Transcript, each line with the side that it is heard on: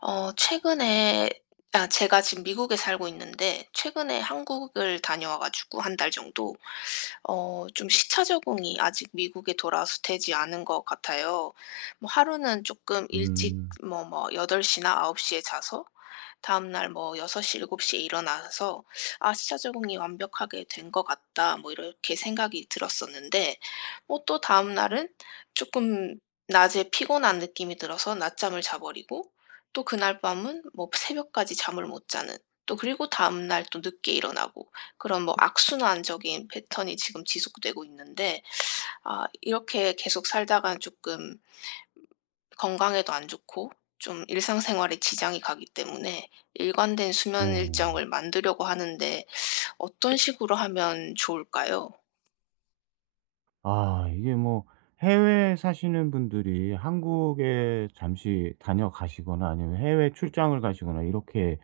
left: 어 최근에 아 제가 지금 미국에 살고 있는데 최근에 한국을 다녀와 가지고 한 달 정도 좀 시차 적응이 아직 미국에 돌아와서 되지 않은 것 같아요. 뭐 하루는 조금 일찍
right: 음.
left: 뭐 뭐8덟시나9홉시에 자서 다음날 뭐6섯시7곱시에 일어나서 '아 시차 적응이 완벽하게 된 것 같다.' 뭐 이렇게 생각이 들었었는데 뭐 또 다음날은 조금 낮에 피곤한 느낌이 들어서 낮잠을 자 버리고 또 그날 밤은 뭐 새벽까지 잠을 못 자는 또 그리고 다음날 또 늦게 일어나고 그런 뭐 악순환적인 패턴이 지금 지속되고 있는데 아 이렇게 계속 살다간 쪼끔 건강에도 안 좋고 좀 일상생활에 지장이 가기 때문에 일관된 수면
right: 네.
left: 일정을 만들려고 하는데 어떤 식으로 하면 좋을까요?
right: 아 이게 뭐 해외에 사시는 분들이 한국에 잠시 다녀가시거나 아니면 해외 출장을 가시거나 이렇게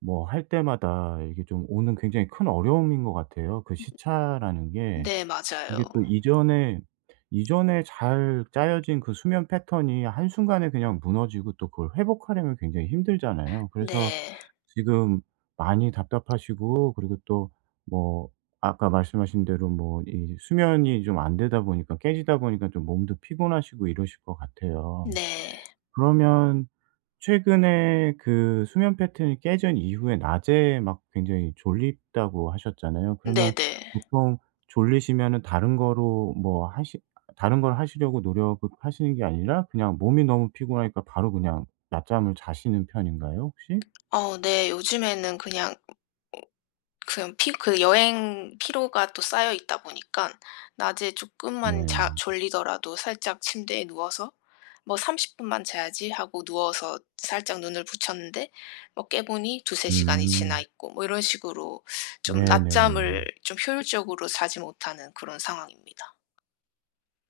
right: 뭐 할 때마다 이게 좀 오는 굉장히 큰 어려움인 것 같아요. 그 시차라는 게
left: 네,
right: 이게
left: 맞아요.
right: 또 이전에 잘 짜여진 그 수면 패턴이 한순간에 그냥 무너지고 또 그걸 회복하려면 굉장히 힘들잖아요. 그래서
left: 네.
right: 지금 많이 답답하시고, 그리고 또 뭐 아까 말씀하신 대로 뭐 이 수면이 좀 안 되다 보니까, 깨지다 보니까 좀 몸도 피곤하시고 이러실 것 같아요.
left: 네.
right: 그러면 최근에 그 수면 패턴이 깨진 이후에 낮에 막 굉장히 졸립다고 하셨잖아요. 그러면
left: 네네.
right: 보통 졸리시면은 다른 걸 하시려고 노력을 하시는 게 아니라 그냥 몸이 너무 피곤하니까 바로 그냥 낮잠을 자시는 편인가요, 혹시?
left: 네. 요즘에는 그냥 피 그 여행 피로가 또 쌓여 있다 보니까 낮에 조금만
right: 네.
left: 자 졸리더라도 살짝 침대에 누워서 '뭐 30 분만 자야지.' 하고 누워서 살짝 눈을 붙였는데 뭐 깨보니 두세 시간이 지나
right: 음.
left: 있고 뭐 이런 식으로 좀
right: 네네.
left: 낮잠을 좀 효율적으로 자지 못하는 그런 상황입니다.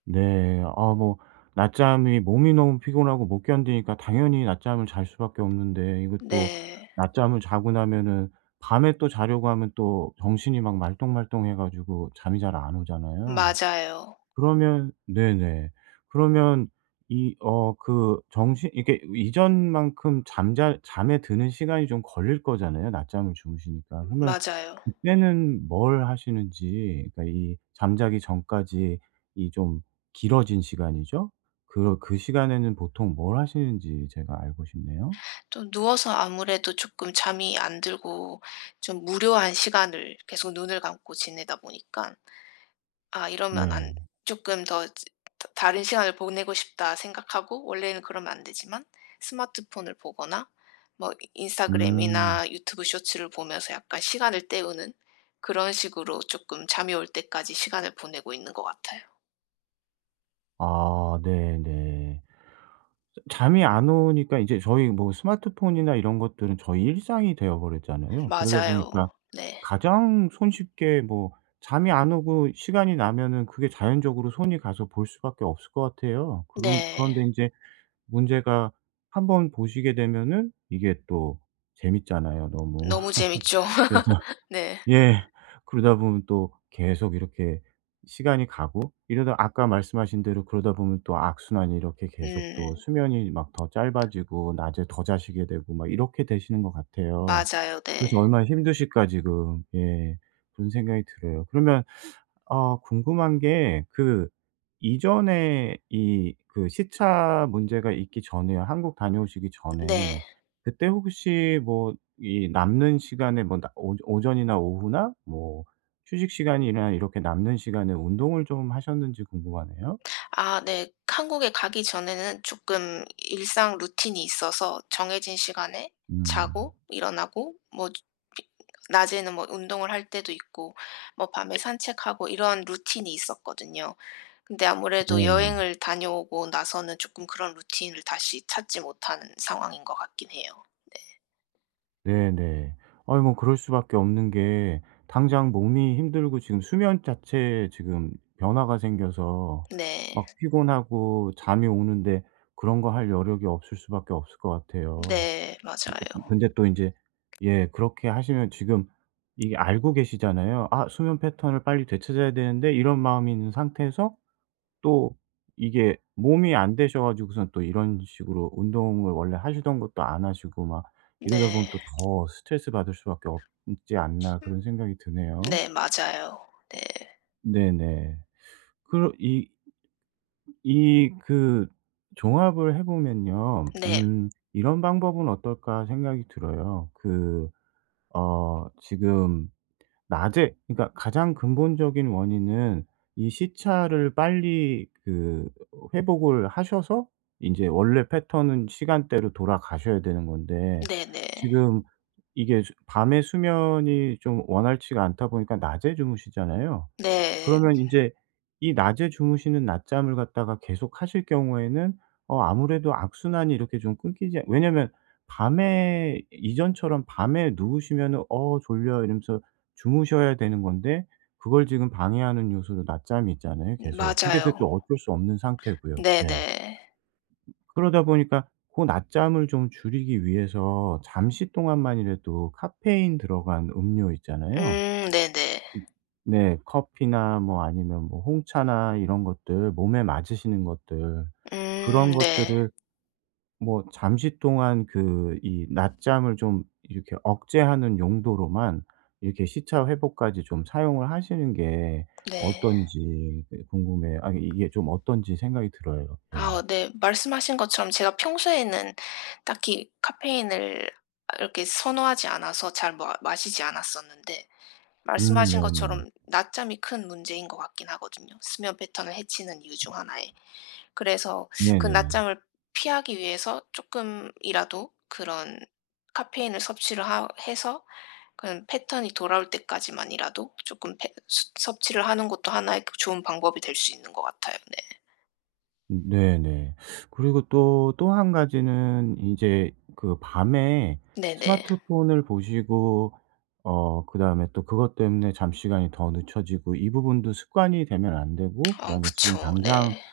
right: 네. 아 뭐 낮잠이, 몸이 너무 피곤하고 못 견디니까 당연히 낮잠을 잘 수밖에 없는데, 이거 또
left: 네.
right: 낮잠을 자고 나면은 밤에 또 자려고 하면 또 정신이 막 말똥말똥해 가지고 잠이 잘 안 오잖아요.
left: 맞아요.
right: 그러면, 네네, 그러면 이 그 정신, 이게 이전만큼 잠잘 잠에 드는 시간이 좀 걸릴 거잖아요, 낮잠을 주무시니까. 그러면
left: 맞아요.
right: 그때는 뭘 하시는지, 그러니까 이 잠자기 전까지 이 좀 길어진 시간이죠. 그 시간에는 보통 뭘 하시는지 제가 알고 싶네요.
left: 좀 누워서 아무래도 조금 잠이 안 들고 좀 무료한 시간을 계속 눈을 감고 지내다 보니까 '아 이러면 안
right: 네.
left: 쪼끔 더 즈 더 다른 시간을 보내고 싶다.' 생각하고 원래는 그러면 안 되지만 스마트폰을 보거나 뭐
right: 음.
left: 인스타그램이나 유튜브 쇼츠를 보면서 약간 시간을 때우는 그런 식으로 쪼끔 잠이 올 때까지 시간을 보내고 있는 것 같아요.
right: 아 네네. 잠이 안 오니까, 이제 저희 뭐 스마트폰이나 이런 것들은 저희 일상이 되어 버렸잖아요. 그러다 보니까
left: 맞아요. 네.
right: 가장 손쉽게 뭐 잠이 안 오고 시간이 나면은 그게 자연적으로 손이 가서 볼 수밖에 없을 것 같아요. 그럼,
left: 네.
right: 그런데 인제 문제가, 한번 보시게 되면은 이게 또 재밌잖아요, 너무.
left: 너무 재밌죠.
right: 그래서,
left: 네.
right: 예. 그러다 보면 또 계속 이렇게 시간이 가고, 이러다 아까 말씀하신 대로, 그러다 보면 또 악순환이 이렇게 계속, 또
left: 음
right: 수면이 막 더 짧아지고 낮에 더 자시게 되고 막 이렇게 되시는 것 같아요.
left: 맞아요.
right: 그래서
left: 네.
right: 얼마나 힘드실까, 지금. 예. 그런 생각이 들어요. 그러면 궁금한 게, 그 이전에, 이 그 시차 문제가 있기 전에요. 한국 다녀오시기
left: 네.
right: 전에, 그때 혹시 뭐 이 남는 시간에, 뭐 나 오 오전이나 오후나, 뭐 휴식 시간이나 이렇게 남는 시간에 운동을 좀 하셨는지 궁금하네요.
left: 아 네. 한국에 가기 전에는 조금 일상 루틴이 있어서 정해진 시간에
right: 음.
left: 자고 일어나고 뭐 낮에는 뭐 운동을 할 때도 있고 뭐 밤에 산책하고 이런 루틴이 있었거든요. 근데 아무래도
right: 네네.
left: 여행을 다녀오고 나서는 조금 그런 루틴을 다시 찾지 못하는 상황인 것 같긴 해요.
right: 네네. 아니 뭐 그럴 수밖에 없는 게, 당장 몸이 힘들고 지금 수면 자체에 지금 변화가 생겨서
left: 네.
right: 막 피곤하고 잠이 오는데 그런 거 할 여력이 없을 수밖에 없을 것 같아요.
left: 네. 맞아요.
right: 근데 또 인제, 예, 그렇게 하시면 지금 이게 알고 계시잖아요. '아, 수면 패턴을 빨리 되찾아야 되는데.' 이런 마음이 있는 상태에서 또 이게 몸이 안 되셔 가지고선 또 이런 식으로 운동을 원래 하시던 것도 안 하시고 막 이러다 보면
left: 네.
right: 또 더 스트레스 받을 수밖에 없지 않나, 그런
left: 음.
right: 생각이 드네요.
left: 네. 맞아요. 네.
right: 네네. 그럼이이 그 종합을 해 보면요.
left: 네.
right: '이런 방법은 어떨까?' 생각이 들어요. 그 지금 낮에, 그러니까 가장 근본적인 원인은 이 시차를 빨리 그 회복을 하셔서 인제 원래 패턴은 시간대로 돌아가셔야 되는 건데,
left: 네네.
right: 지금 이게 수 밤에 수면이 좀 원활치가 않다 보니까 낮에 주무시잖아요.
left: 네.
right: 그러면 이제 이 낮에 주무시는 낮잠을 갖다가 계속 하실 경우에는 아무래도 악순환이 이렇게 좀 끊기지, 왜냐면 밤에, 이전처럼 밤에 누우시면은 "어 졸려." 이러면서 주무셔야 되는 건데 그걸 지금 방해하는 요소로 낮잠이 있잖아요,
left: 네.
right: 계속. 근데
left: 맞아요.
right: 그게 또 어쩔 수 없는 상태고요. 예.
left: 네네.
right: 그러다 보니까 고 낮잠을 좀 줄이기 위해서, 잠시 동안만이라도 카페인 들어간 음료 있잖아요.
left: 네네.
right: 음. 네. 커피나 뭐, 아니면 뭐 홍차나 이런 것들, 몸에 맞으시는 것들, 그런
left: 네.
right: 것들을 뭐 잠시 동안, 그 이 낮잠을 좀 이렇게 억제하는 용도로만 이렇게 시차 회복까지 좀 사용을 하시는 게
left: 네.
right: 어떤지, 그 궁금해요. 아니 이게 좀 어떤지 생각이 들어요. 예.
left: 아 네. 말씀하신 것처럼 제가 평소에는 딱히 카페인을 아 이렇게 선호하지 않아서 잘 마 마시지 않았었는데
right: 음,
left: 말씀하신
right: 네네.
left: 것처럼 낮잠이 큰 문제인 것 같긴 하거든요, 수면 패턴을 해치는 이유 중 하나에. 그래서 그
right: 네네.
left: 낮잠을 피하기 위해서 쪼끔이라도 그런 카페인을 섭취를 하 해서 그냥 패턴이 돌아올 때까지만이라도 조금 패 수 섭취를 하는 것도 하나의 그 좋은 방법이 될 수 있는 것 같아요. 네.
right: 네네. 그리고 또 한 가지는, 이제 그 밤에
left: 네네.
right: 스마트폰을 보시고 그다음에 또 그것 때문에 잠시간이 더 늦춰지고, 이 부분도 습관이 되면 안 되고,
left: 어
right: 그다음에 지금
left: 그쵸.
right: 당장,
left: 네.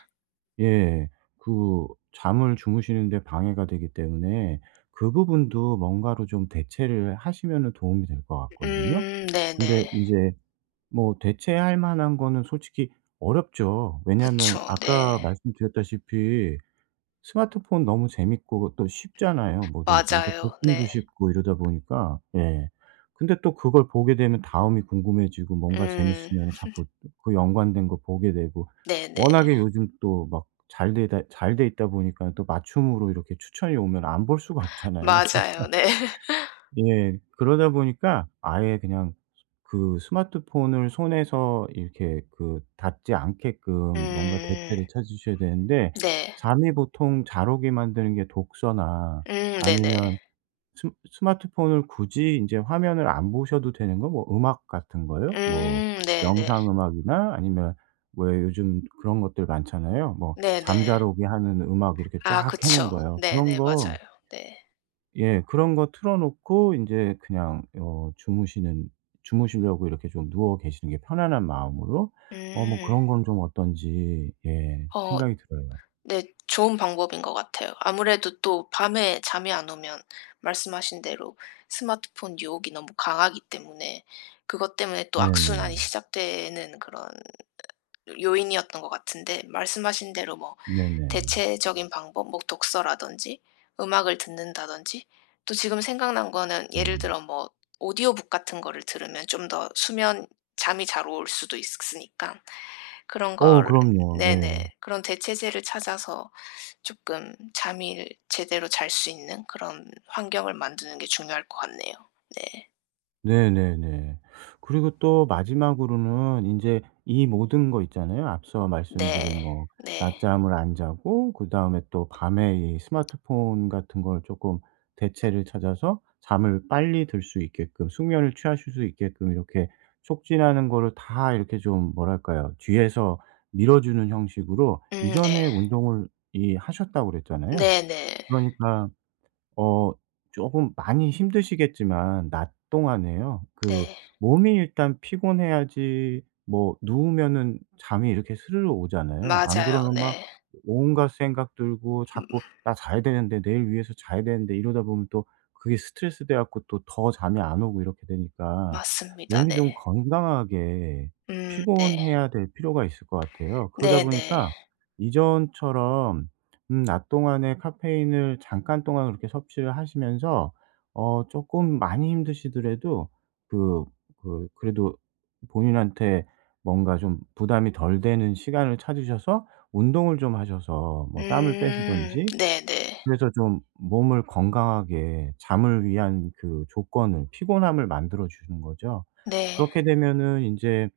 right: 예, 그 잠을 주무시는 데 방해가 되기 때문에 그 부분도 뭔가로 좀 대체를 하시면은 도움이 될 것 같거든요. 근데
left: 네네.
right: 이제 뭐 대체할 만한 거는 솔직히 어렵죠. 왜냐하면
left: 그쵸.
right: 아까
left: 네.
right: 말씀드렸다시피 스마트폰 너무 재밌고, 그 또 쉽잖아요, 뭐든지. 이렇게
left: 맞아요.
right: 접근도
left: 네.
right: 쉽고 이러다 보니까, 예. 근데 또 그걸 보게 되면 다음이 궁금해지고, 뭔가
left: 음.
right: 재밌으면 자꾸 그 연관된 거 보게 되고,
left: 네네.
right: 워낙에 요즘 또 막 잘 돼 있다 보니까 또 맞춤으로 이렇게 추천이 오면 안 볼 수가 없잖아요.
left: 맞아요. 네.
right: 예. 그러다 보니까 아예 그냥 그 스마트폰을 손에서 이렇게 그 닿지 않게끔 뭔가
left: 음.
right: 대체를 찾으셔야 되는데,
left: 네.
right: 잠이 보통 잘 오게 만드는 게 독서나,
left: 네네.
right: 아니면 스 스마트폰을 굳이 인제 화면을 안 보셔도 되는 거, 뭐 음악 같은 거요. 뭐
left: 네네.
right: 영상 음악이나, 아니면 왜 요즘 그런 것들 많잖아요, 뭐 잠잘
left: 네네.
right: 오게 하는 음악 이렇게
left: 아
right: 쫙 해 놓은
left: 그쵸.
right: 거예요, 그런
left: 네네.
right: 거.
left: 맞아요. 네.
right: 예. 그런 거 틀어 놓고 이제 그냥 주무시는 주무시려고 이렇게 좀 누워 계시는 게, 편안한 마음으로 뭐
left: 음.
right: 그런 건 좀 어떤지, 예,
left: 어
right: 생각이 들어요.
left: 네. 좋은 방법인 것 같아요. 아무래도 또 밤에 잠이 안 오면 말씀하신 대로 스마트폰 유혹이 너무 강하기 때문에 그것 때문에 또 악순환이
right: 네네.
left: 시작되는 그런 요인이었던 것 같은데 말씀하신 대로 뭐
right: 네네.
left: 대체적인 방법 뭐 독서라든지 음악을 듣는다든지 또 지금 생각난 거는
right: 네.
left: 예를 들어 뭐 오디오북 같은 거를 들으면 좀 더 수면 잠이 잘 올 수도 있으니까 그런
right: 어
left: 걸
right: 그럼요. 예.
left: 네네. 그런 대체제를 찾아서 조금 잠이 제대로 잘 수 있는 그런 환경을 만드는 게 중요할 것 같네요. 네.
right: 네네네. 그리고 또 마지막으로는 인제 이 모든 거 있잖아요, 앞서 말씀드린
left: 네.
right: 뭐
left: 네.
right: 낮잠을 안 자고, 그다음에 또 밤에 이 스마트폰 같은 걸 쪼끔 대체를 찾아서 잠을 빨리 들 수 있게끔, 숙면을 취하실 수 있게끔 이렇게 촉진하는 거를, 다 이렇게 좀 뭐랄까요, 뒤에서 밀어 주는 형식으로,
left: 네.
right: 이전에 운동을 이 하셨다고 그랬잖아요.
left: 네네. 네.
right: 그러니까 어 조금 많이 힘드시겠지만, 낮 동안에요. 그
left: 네.
right: 몸이 일단 피곤해야지 뭐 누우면은 잠이 이렇게 스르르 오잖아요. 안
left: 맞아요.
right: 그러면 막
left: 네.
right: 온갖 생각 들고
left: 음
right: 자꾸 '나 자야 되는데. 내일 위해서 자야 되는데.' 이러다 보면 또 그게 스트레스 돼 갖고 또 더 잠이 안 오고, 이렇게 되니까
left: 맞습니다.
right: 몸이 좀
left: 네.
right: 건강하게
left: 네.
right: 피곤해야 될 필요가 있을 것 같아요. 그러다
left: 네네.
right: 보니까 이전처럼 낮 동안에 카페인을 잠깐 동안 그렇게 섭취를 하시면서, 어금 많이 힘드시더라도 그 그 그래도 본인한테 뭔가 좀 부담이 덜 되는 시간을 찾으셔서 운동을 좀 하셔서 뭐 땀을 빼시든지,
left: 네네. 네.
right: 그래서 좀 몸을 건강하게, 잠을 위한 그 조건을, 피곤함을 만들어 주는 거죠.
left: 네.
right: 그렇게 되면은 인제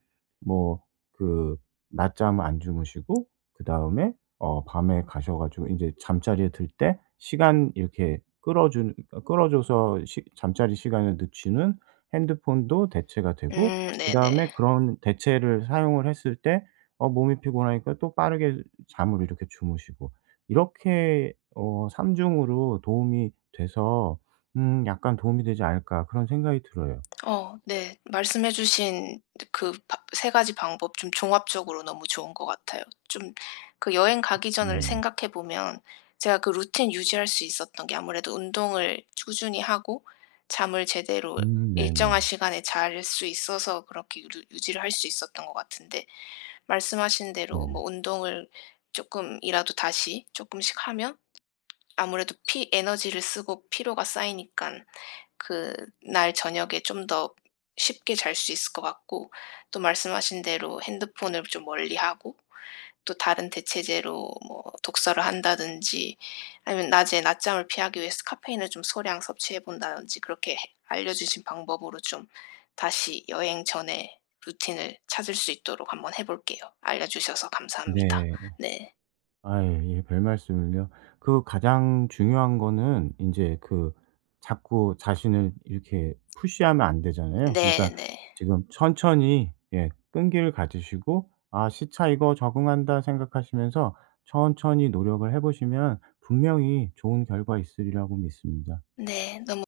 right: 뭐 그 낮잠 안 주무시고, 그다음에 밤에 가셔 가지고 인제 잠자리에 들 때 시간 이렇게 끌어 준 어 끌어 줘서 시 잠자리 시간을 늦추는 핸드폰도 대체가 되고, 그다음에
left: 네네.
right: 그런 대체를 사용을 했을 때 몸이 피곤하니까 또 빠르게 잠을 이렇게 주무시고, 이렇게 '삼중으로 도움이 돼서 약간 도움이 되지 않을까.' 그런 생각이 들어요.
left: 어 네. 말씀해 주신 그 세 가지 방법 좀 종합적으로 너무 좋은 것 같아요. 좀 그 여행 가기 전을
right: 네.
left: 생각해 보면 제가 그 루틴 유지할 수 있었던 게 아무래도 운동을 꾸준히 하고 잠을 제대로
right: 음,
left: 일정한
right: 네네.
left: 시간에 잘 수 있어서 그렇게 유지를 할 수 있었던 것 같은데 말씀하신 대로
right: 네.
left: 뭐 운동을 조금이라도 다시 조금씩 하면 아무래도 피 에너지를 쓰고 피로가 쌓이니깐 그날 저녁에 좀 더 쉽게 잘 수 있을 것 같고 또 말씀하신 대로 핸드폰을 좀 멀리하고 또 다른 대체제로 뭐 독서를 한다든지 아니면 낮에 낮잠을 피하기 위해서 카페인을 좀 소량 섭취해 본다든지 그렇게 해 알려 주신 방법으로 좀 다시 여행 전에 루틴을 찾을 수 있도록 한번 해 볼게요. 알려 주셔서 감사합니다.
right: 네.
left: 네.
right: 아유, 예, 별말씀을요. 그 가장 중요한 거는 이제 그 자꾸 자신을 이렇게 푸시하면 안 되잖아요. 그러니까
left: 네네. 네.
right: 지금 천천히, 예, 끈기를 가지시고 '아, 시차 이거 적응한다.' 생각하시면서 천천히 노력을 해 보시면 분명히 좋은 결과 있으리라고 믿습니다.
left: 네, 너무